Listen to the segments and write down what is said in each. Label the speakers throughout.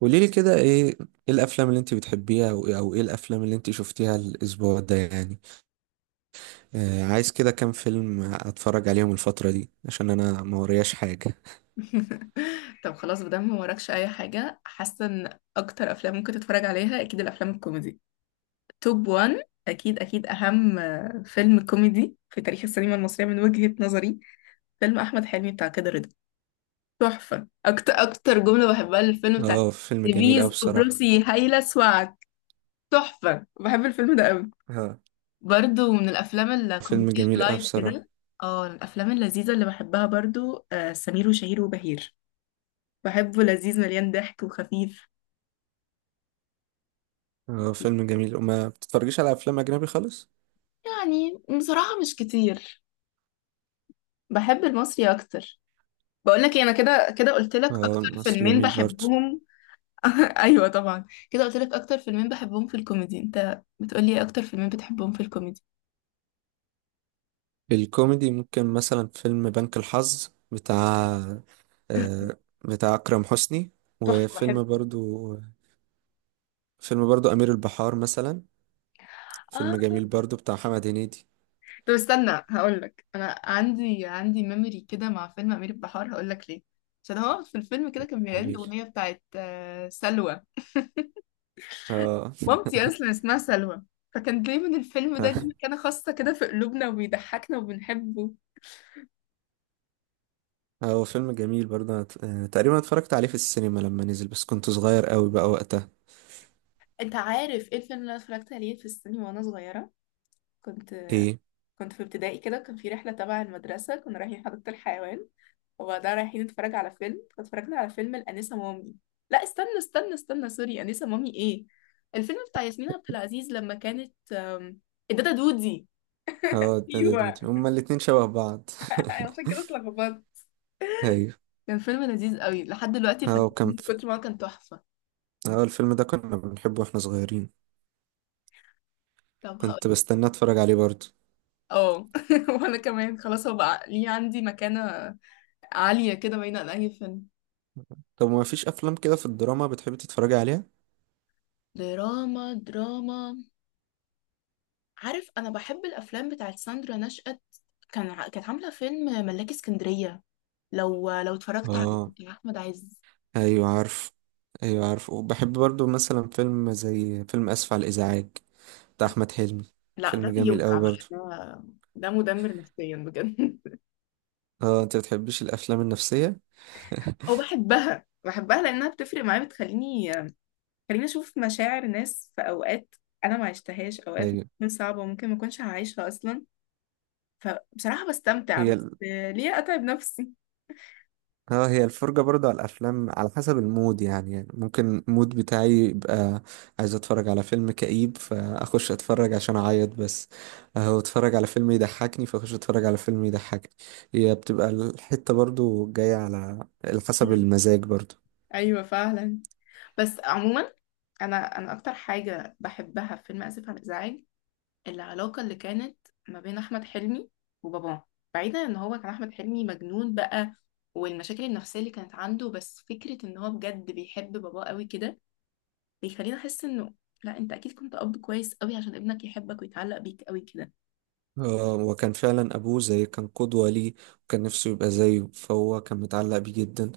Speaker 1: قولي لي كده ايه؟ ايه الافلام اللي انت بتحبيها، او ايه الافلام اللي انت شفتيها الاسبوع ده يعني. عايز كده كام فيلم اتفرج عليهم الفترة دي، عشان انا ما ورياش حاجة.
Speaker 2: طب خلاص مادام ما وراكش اي حاجه، حاسه ان اكتر افلام ممكن تتفرج عليها اكيد الافلام الكوميدي. توب 1 اكيد اكيد اهم فيلم كوميدي في تاريخ السينما المصريه من وجهه نظري، فيلم احمد حلمي بتاع كده رضا. تحفه. اكتر اكتر جمله بحبها للفيلم بتاع
Speaker 1: اه، فيلم جميل اوي
Speaker 2: ديفيز
Speaker 1: بصراحة.
Speaker 2: قبرصي هايله سواك. تحفه، بحب الفيلم ده قوي.
Speaker 1: اه،
Speaker 2: برضو من الافلام
Speaker 1: فيلم
Speaker 2: الكوميديه
Speaker 1: جميل اوي
Speaker 2: اللايت
Speaker 1: بصراحة.
Speaker 2: كده. اه، الافلام اللذيذه اللي بحبها برضو، سمير وشهير وبهير. بحبه، لذيذ مليان ضحك وخفيف.
Speaker 1: اه، فيلم جميل. وما بتتفرجيش على افلام اجنبي خالص؟
Speaker 2: يعني بصراحة مش كتير، بحب المصري أكتر. بقول لك أنا كده كده قلت لك
Speaker 1: اه،
Speaker 2: أكتر
Speaker 1: مصر
Speaker 2: فيلمين
Speaker 1: جميل برضه.
Speaker 2: بحبهم. أيوة طبعا كده قلت لك أكتر فيلمين بحبهم في الكوميدي. أنت بتقولي إيه أكتر فيلمين بتحبهم في الكوميدي؟
Speaker 1: الكوميدي، ممكن مثلا فيلم بنك الحظ آه بتاع اكرم حسني.
Speaker 2: تحفة بحب.
Speaker 1: وفيلم برضو امير البحار مثلا،
Speaker 2: آه.
Speaker 1: فيلم جميل برضو بتاع محمد هنيدي.
Speaker 2: طب استنى هقول لك، أنا عندي ميموري كده مع فيلم أمير البحار، هقول لك ليه. عشان هو في الفيلم كده كان بيغني
Speaker 1: قليل.
Speaker 2: الأغنية بتاعت سلوى،
Speaker 1: اه.
Speaker 2: مامتي اصلا اسمها سلوى. فكان دايما الفيلم ده ليه مكانة خاصة كده في قلوبنا وبيضحكنا وبنحبه.
Speaker 1: هو فيلم جميل برضه، أنا تقريبا اتفرجت عليه في السينما لما نزل، بس كنت صغير قوي بقى وقتها.
Speaker 2: انت عارف ايه الفيلم اللي انا اتفرجت عليه في السينما وانا صغيره؟ كنت،
Speaker 1: ايه؟
Speaker 2: كنت في ابتدائي كده، كان في رحله تبع المدرسه، كنا رايحين حديقه الحيوان وبعدها رايحين نتفرج على فيلم، فاتفرجنا على فيلم الانسه مامي. لا استنى استنى استنى، سوري. انسه مامي ايه، الفيلم بتاع ياسمين عبد العزيز لما كانت الدادا دودي.
Speaker 1: اه،
Speaker 2: ايوه.
Speaker 1: هما الاتنين شبه بعض.
Speaker 2: عشان كده اتلخبطت.
Speaker 1: ايوه.
Speaker 2: كان فيلم لذيذ قوي، لحد دلوقتي
Speaker 1: اه،
Speaker 2: فاكرين
Speaker 1: وكان
Speaker 2: من
Speaker 1: في.
Speaker 2: كتر ما هو كان تحفة.
Speaker 1: اه، الفيلم ده كنا بنحبه واحنا صغيرين.
Speaker 2: طب
Speaker 1: كنت
Speaker 2: هقولك.
Speaker 1: بستنى اتفرج عليه برضه.
Speaker 2: اه. وانا كمان خلاص، هو بقى ليه عندي مكانة عالية كده بعيدة عن اي فيلم.
Speaker 1: طب ما فيش افلام كده في الدراما بتحب تتفرج عليها؟
Speaker 2: دراما، دراما. عارف، انا بحب الافلام بتاعت ساندرا نشأت. كان كانت عاملة فيلم ملاكي اسكندرية، لو اتفرجت عليه،
Speaker 1: اه.
Speaker 2: بتاع احمد عز.
Speaker 1: ايوه عارف ايوه عارف وبحب برضه مثلا فيلم زي فيلم اسف على الازعاج بتاع احمد حلمي.
Speaker 2: لا، ده
Speaker 1: فيلم جميل
Speaker 2: بيوجع
Speaker 1: قوي
Speaker 2: بقى
Speaker 1: برضه.
Speaker 2: ده، ده مدمر نفسيا بجد.
Speaker 1: اه، انت بتحبش الافلام النفسيه؟
Speaker 2: او بحبها، بحبها لانها بتفرق معايا، بتخليني اشوف مشاعر ناس في اوقات انا ما عشتهاش، اوقات
Speaker 1: هي
Speaker 2: ممكن صعبة وممكن ما اكونش هعيشها اصلا. بصراحة بستمتع،
Speaker 1: هي
Speaker 2: بس
Speaker 1: ال...
Speaker 2: ليه أتعب نفسي.
Speaker 1: اه، هي الفرجه برضه على الافلام على حسب المود يعني ممكن المود بتاعي يبقى عايز اتفرج على فيلم كئيب فاخش اتفرج عشان اعيط بس، اهو اتفرج على فيلم يضحكني فاخش اتفرج على فيلم يضحكني. هي بتبقى الحته برضه جايه على حسب
Speaker 2: مم.
Speaker 1: المزاج برضه.
Speaker 2: أيوة فعلا. بس عموما، أنا أكتر حاجة بحبها في فيلم آسف على الإزعاج، العلاقة اللي كانت ما بين أحمد حلمي وباباه. بعيدا إن هو كان أحمد حلمي مجنون بقى، والمشاكل النفسية اللي كانت عنده، بس فكرة إن هو بجد بيحب باباه قوي كده، بيخليني أحس إنه لا، أنت أكيد كنت أب كويس قوي عشان ابنك يحبك ويتعلق بيك قوي كده.
Speaker 1: وكان فعلا أبوه زي كان قدوة ليه، وكان نفسه يبقى زيه، فهو كان متعلق بيه جدا.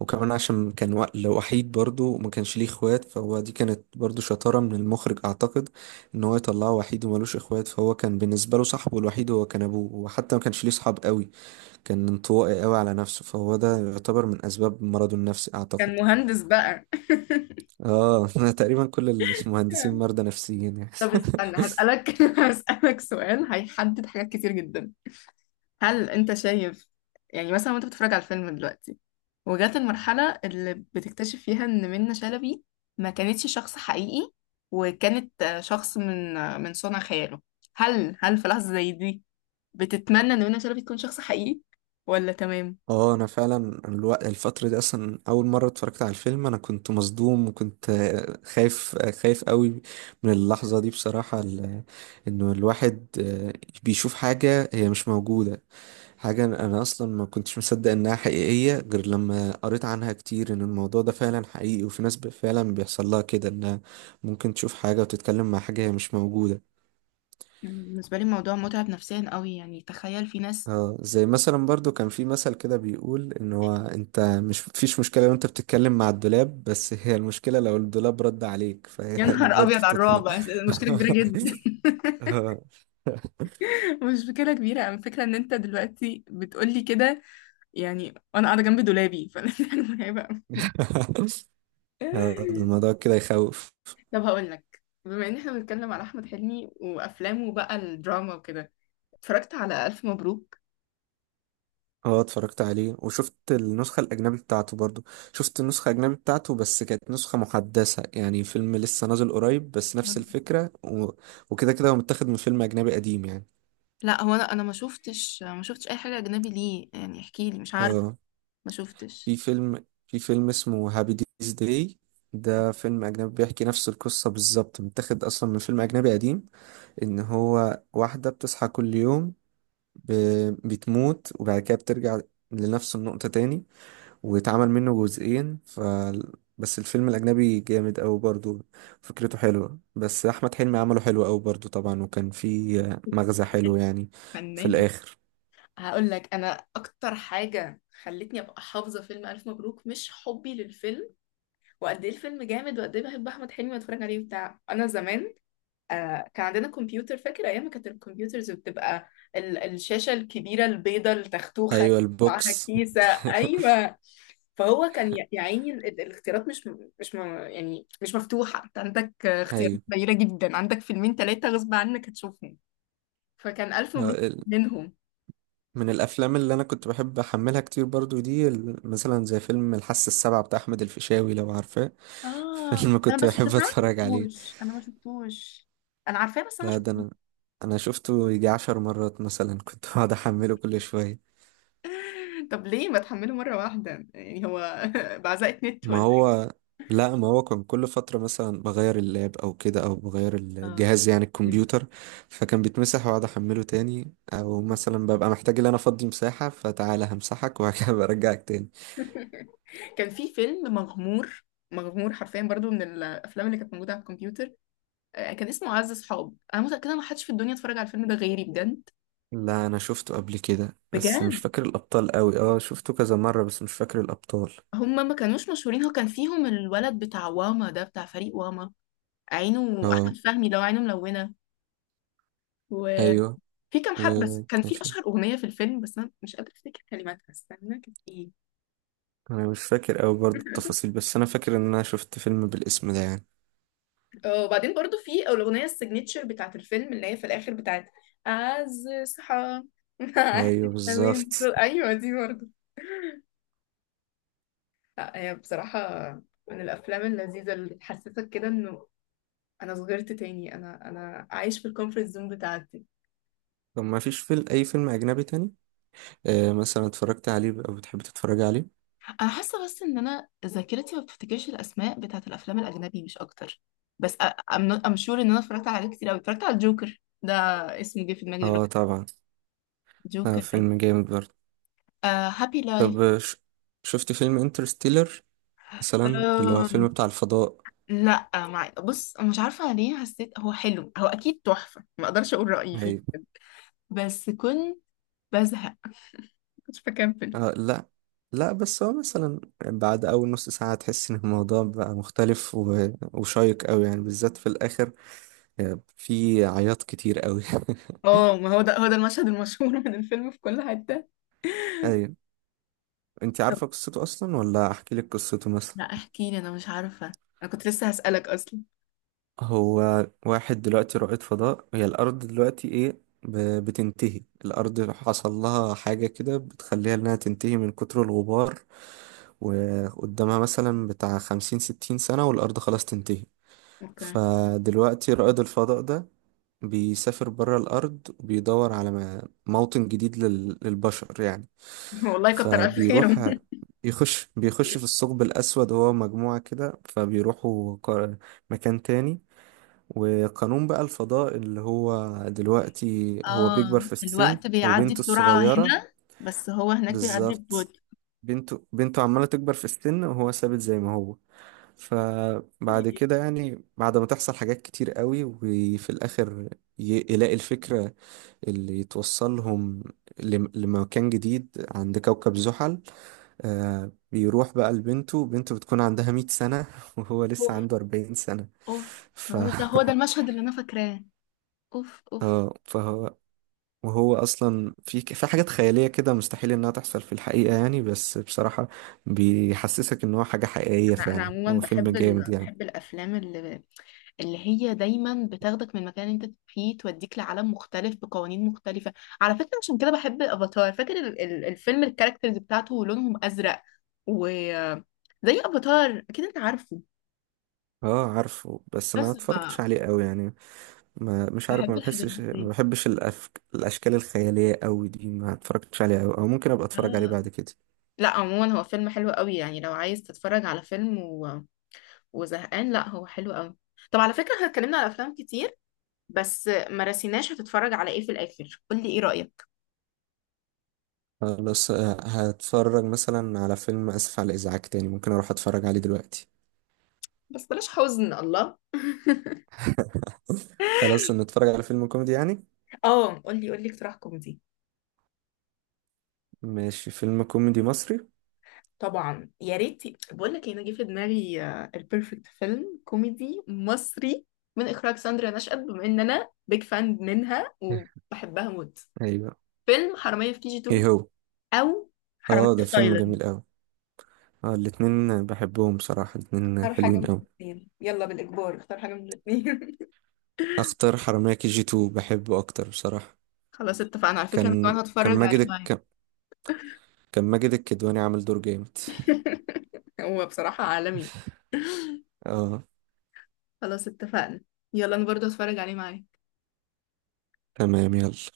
Speaker 1: وكمان عشان كان لو وحيد برضه وما كانش ليه اخوات، فهو دي كانت برضه شطارة من المخرج أعتقد، إن هو يطلعه وحيد وملوش اخوات، فهو كان بالنسبة له صاحبه الوحيد هو كان أبوه، وحتى ما كانش ليه صحاب قوي، كان انطوائي قوي على نفسه، فهو ده يعتبر من أسباب مرضه النفسي
Speaker 2: كان
Speaker 1: أعتقد.
Speaker 2: مهندس بقى.
Speaker 1: آه تقريبا كل المهندسين مرضى نفسيين يعني.
Speaker 2: طب استنى هسألك، هسألك سؤال هيحدد حاجات كتير جدا. هل انت شايف، يعني مثلا وانت بتتفرج على الفيلم دلوقتي وجات المرحلة اللي بتكتشف فيها ان منة شلبي ما كانتش شخص حقيقي، وكانت شخص من من صنع خياله، هل في لحظة زي دي بتتمنى ان منة شلبي تكون شخص حقيقي ولا تمام؟
Speaker 1: اه، انا فعلا الوقت الفترة دي اصلا اول مرة اتفرجت على الفيلم انا كنت مصدوم، وكنت خايف قوي من اللحظة دي بصراحة. انه الواحد بيشوف حاجة هي مش موجودة. حاجة انا اصلا ما كنتش مصدق انها حقيقية غير لما قريت عنها كتير، ان الموضوع ده فعلا حقيقي وفي ناس فعلا بيحصل لها كده، انها ممكن تشوف حاجة وتتكلم مع حاجة هي مش موجودة.
Speaker 2: بالنسبة لي الموضوع متعب نفسيا قوي، يعني تخيل في ناس.
Speaker 1: اه، زي مثلا برضو كان في مثل كده بيقول ان هو، انت مش، فيش مشكلة لو انت بتتكلم مع الدولاب، بس هي المشكلة لو الدولاب رد عليك. فهي
Speaker 2: يا
Speaker 1: دي
Speaker 2: نهار
Speaker 1: برضو
Speaker 2: ابيض على
Speaker 1: بتطن.
Speaker 2: الرعب. مشكلة كبيرة جدا،
Speaker 1: آه.
Speaker 2: مش مشكلة كبيرة. أنا الفكرة إن أنت دلوقتي بتقولي كده يعني، وأنا قاعدة جنب دولابي، فأنا حاجة مرعبة أوي. لا.
Speaker 1: الموضوع كده يخوف.
Speaker 2: طب هقول لك، بما إن إحنا بنتكلم على أحمد حلمي وأفلامه بقى، الدراما وكده، اتفرجت على ألف مبروك؟
Speaker 1: اه، اتفرجت عليه وشفت النسخة الأجنبي بتاعته برضو. شفت النسخة الأجنبي بتاعته، بس كانت نسخة محدثة يعني، فيلم لسه نازل قريب، بس نفس الفكرة. و... وكده كده هو متاخد من فيلم أجنبي قديم يعني.
Speaker 2: لا، هو انا ما شفتش اي حاجه اجنبي، ليه يعني احكي لي، مش عارفه،
Speaker 1: اه،
Speaker 2: ما شفتش.
Speaker 1: في فيلم اسمه هابي ديز داي. ده فيلم أجنبي بيحكي نفس القصة بالظبط، متاخد أصلا من فيلم أجنبي قديم. إن هو واحدة بتصحى كل يوم، ب... بتموت وبعد كده بترجع لنفس النقطة تاني، واتعمل منه جزئين. ف بس الفيلم الأجنبي جامد أوي برضه، فكرته حلوة، بس أحمد حلمي عمله حلو أوي برضه طبعا. وكان في مغزى حلو
Speaker 2: فنان،
Speaker 1: يعني في
Speaker 2: فنان.
Speaker 1: الآخر.
Speaker 2: هقول لك أنا أكتر حاجة خلتني أبقى حافظة فيلم ألف مبروك، مش حبي للفيلم وقد ايه الفيلم جامد وقد ايه بحب احمد حلمي واتفرج عليه بتاع، انا زمان آه كان عندنا كمبيوتر، فاكر ايام ما كانت الكمبيوترز بتبقى الشاشه الكبيره البيضه التختوخه
Speaker 1: أيوة
Speaker 2: معاها
Speaker 1: البوكس.
Speaker 2: كيسه. ايوه. فهو كان يا يا عيني، الاختيارات مش يعني مش مفتوحه، انت عندك اختيارات قليله جدا، عندك فيلمين ثلاثه غصب عنك هتشوفهم، فكان الف مبروك
Speaker 1: أيوة،
Speaker 2: منهم.
Speaker 1: من الافلام اللي انا كنت بحب احملها كتير برضو دي، مثلا زي فيلم الحاسة السابعة بتاع احمد الفيشاوي، لو عارفاه.
Speaker 2: اه
Speaker 1: فيلم
Speaker 2: انا
Speaker 1: كنت
Speaker 2: بس
Speaker 1: بحب
Speaker 2: انا ما
Speaker 1: اتفرج عليه.
Speaker 2: شفتوش، انا ما شفتوش. انا عارفاه بس انا ما
Speaker 1: لا، ده
Speaker 2: شفتوش.
Speaker 1: انا شفته يجي 10 مرات مثلا. كنت بقعد احمله كل شوية.
Speaker 2: طب ليه ما تحمله مرة واحدة يعني هو بعزقة نت
Speaker 1: ما
Speaker 2: ولا إيه؟
Speaker 1: هو. لا، ما هو كان كل فترة مثلا بغير اللاب او كده، او بغير
Speaker 2: اه.
Speaker 1: الجهاز يعني
Speaker 2: أوكي.
Speaker 1: الكمبيوتر. فكان بيتمسح واقعد احمله تاني، او مثلا ببقى محتاج ان انا افضي مساحة، فتعالى همسحك وهكذا. برجعك تاني.
Speaker 2: إيه؟ كان في فيلم مغمور، مغمور حرفيا، برضو من الافلام اللي كانت موجوده على الكمبيوتر. كان اسمه عز صحاب. انا متاكده ما حدش في الدنيا اتفرج على الفيلم ده غيري، بجد
Speaker 1: لا، انا شفته قبل كده بس مش
Speaker 2: بجد.
Speaker 1: فاكر الابطال قوي. اه، شفته كذا مرة بس مش فاكر الابطال.
Speaker 2: هم ما كانوش مشهورين، هو كان فيهم الولد بتاع واما ده، بتاع فريق واما، عينه احمد
Speaker 1: اه.
Speaker 2: فهمي لو عينه ملونه،
Speaker 1: ايوه،
Speaker 2: وفي كام حد بس. كان
Speaker 1: وكان
Speaker 2: في
Speaker 1: في.
Speaker 2: اشهر اغنيه في الفيلم بس انا مش قادره افتكر كلماتها، استنى كانت ايه.
Speaker 1: انا مش فاكر قوي برضه التفاصيل، بس انا فاكر ان انا شفت فيلم بالاسم ده يعني.
Speaker 2: وبعدين برضو في الأغنية السيجنتشر بتاعت الفيلم، اللي هي في الآخر بتاعت أعز صحاب معاك
Speaker 1: ايوه بالظبط.
Speaker 2: أيوة دي برضو. لا هي بصراحة من الأفلام اللذيذة اللي تحسسك كده إنه أنا صغرت تاني، أنا عايش في الكومفورت زون بتاعتي.
Speaker 1: طب ما فيش فيلم، اي فيلم اجنبي تاني مثلا اتفرجت عليه او بتحب تتفرج عليه؟
Speaker 2: انا حاسه بس ان انا ذاكرتي ما بتفتكرش الاسماء بتاعه الافلام الاجنبي، مش اكتر. بس ام ام شور ان انا اتفرجت على حاجات كتير قوي. اتفرجت على الجوكر، ده اسمه جه في دماغي
Speaker 1: اه،
Speaker 2: دلوقتي،
Speaker 1: طبعا. آه،
Speaker 2: جوكر.
Speaker 1: فيلم جامد برضه.
Speaker 2: آه، هابي
Speaker 1: طب، شفت فيلم انترستيلر مثلا، اللي هو
Speaker 2: لايف.
Speaker 1: فيلم بتاع الفضاء؟
Speaker 2: لا مع، بص مش عارفة ليه حسيت، هو حلو هو أكيد تحفة، ما أقدرش أقول رأيي فيه،
Speaker 1: ايوه.
Speaker 2: بس كنت بزهق، كنت بكمل.
Speaker 1: لا لا، بس هو مثلا بعد أول نص ساعة تحس إن الموضوع بقى مختلف و... وشيق أوي يعني، بالذات في الآخر. في عياط كتير أوي.
Speaker 2: اه ما هو ده هو ده المشهد المشهور من الفيلم في كل حتة.
Speaker 1: أيوة. أنت
Speaker 2: طب
Speaker 1: عارفة قصته أصلا، ولا أحكي لك قصته مثلا؟
Speaker 2: لا احكي لي، أنا مش عارفة، أنا كنت لسه هسألك أصلا.
Speaker 1: هو واحد دلوقتي رائد فضاء، هي الأرض دلوقتي، إيه ب... بتنتهي الأرض، حصل لها حاجة كده بتخليها إنها تنتهي من كتر الغبار، وقدامها مثلا بتاع 50 60 سنة والأرض خلاص تنتهي.
Speaker 2: أوكي.
Speaker 1: فدلوقتي رائد الفضاء ده بيسافر برا الأرض، وبيدور على م- موطن جديد لل- للبشر يعني.
Speaker 2: والله كتر ألف خير.
Speaker 1: فبيروح بيخش في الثقب الأسود، هو مجموعة كده، فبيروحوا مكان تاني. وقانون بقى الفضاء اللي هو دلوقتي، هو بيكبر
Speaker 2: اه
Speaker 1: في السن
Speaker 2: الوقت بيعدي
Speaker 1: وبنته
Speaker 2: بسرعة
Speaker 1: الصغيرة.
Speaker 2: هنا بس هو هناك بيعدي
Speaker 1: بالظبط.
Speaker 2: ببطء.
Speaker 1: بنته عمالة تكبر في السن وهو ثابت زي ما هو. فبعد كده يعني بعد ما تحصل حاجات كتير قوي وفي الآخر يلاقي الفكرة اللي يتوصلهم لمكان جديد عند كوكب زحل. بيروح بقى لبنته، بنته بتكون عندها 100 سنة وهو لسه
Speaker 2: اوف،
Speaker 1: عنده 40 سنة.
Speaker 2: اوف.
Speaker 1: ف
Speaker 2: هو ده هو ده المشهد اللي أنا فاكراه. اوف، اوف.
Speaker 1: اه، وهو اصلا في حاجات خيالية كده مستحيل انها تحصل في الحقيقة يعني، بس بصراحة بيحسسك ان هو حاجة حقيقية
Speaker 2: لا انا
Speaker 1: فعلا،
Speaker 2: عموما
Speaker 1: هو فيلم
Speaker 2: بحب،
Speaker 1: جامد
Speaker 2: ال...
Speaker 1: يعني.
Speaker 2: بحب الافلام اللي، اللي هي دايما بتاخدك من مكان انت فيه توديك لعالم مختلف بقوانين مختلفه. على فكره عشان كده بحب الافاتار، فاكر الفيلم الكاركترز بتاعته لونهم ازرق، و زي افاتار اكيد انت عارفه.
Speaker 1: اه، عارفه بس ما
Speaker 2: بس ف،
Speaker 1: اتفرجتش عليه قوي يعني، ما مش عارف،
Speaker 2: بحب
Speaker 1: ما
Speaker 2: الحاجات
Speaker 1: بحسش ما
Speaker 2: دي.
Speaker 1: بحبش الاشكال الخياليه قوي دي ما اتفرجتش عليها قوي، او ممكن ابقى اتفرج عليه
Speaker 2: آه.
Speaker 1: بعد كده.
Speaker 2: لا عموما هو فيلم حلو قوي، يعني لو عايز تتفرج على فيلم و... وزهقان، لا هو حلو قوي. طب على فكره احنا اتكلمنا على افلام كتير، بس ما رسيناش هتتفرج على ايه في الاخر، قول لي ايه رايك.
Speaker 1: خلاص، هتفرج مثلا على فيلم اسف على الازعاج تاني، ممكن اروح اتفرج عليه دلوقتي.
Speaker 2: بس بلاش حزن الله.
Speaker 1: خلاص نتفرج على فيلم كوميدي يعني.
Speaker 2: اه قولي قولي، اقتراح كوميدي.
Speaker 1: ماشي، فيلم كوميدي مصري.
Speaker 2: طبعا يا ريت. بقول لك انا جه في دماغي البيرفكت فيلم كوميدي مصري، من اخراج ساندرا نشأت بما ان انا بيج فان منها وبحبها موت،
Speaker 1: ايوه.
Speaker 2: فيلم حرامية في كي جي
Speaker 1: ايه
Speaker 2: 2،
Speaker 1: هو؟
Speaker 2: او حرامية
Speaker 1: اه،
Speaker 2: في
Speaker 1: ده فيلم
Speaker 2: تايلاند.
Speaker 1: جميل قوي. اه، الاتنين بحبهم بصراحه، الاتنين
Speaker 2: اختار حاجة
Speaker 1: حلوين
Speaker 2: من
Speaker 1: قوي.
Speaker 2: الاثنين، يلا بالإجبار اختار حاجة من الاثنين.
Speaker 1: اختار حرامية كي جي 2، بحبه اكتر بصراحه.
Speaker 2: خلاص اتفقنا، على فكرة انا كمان
Speaker 1: كان كان
Speaker 2: هتفرج عليه
Speaker 1: ماجد
Speaker 2: معايا.
Speaker 1: الك... كان ماجد الكدواني عامل دور جامد.
Speaker 2: هو بصراحة عالمي.
Speaker 1: اه.
Speaker 2: خلاص اتفقنا، يلا انا برضه هتفرج عليه معايا.
Speaker 1: تمام يلا.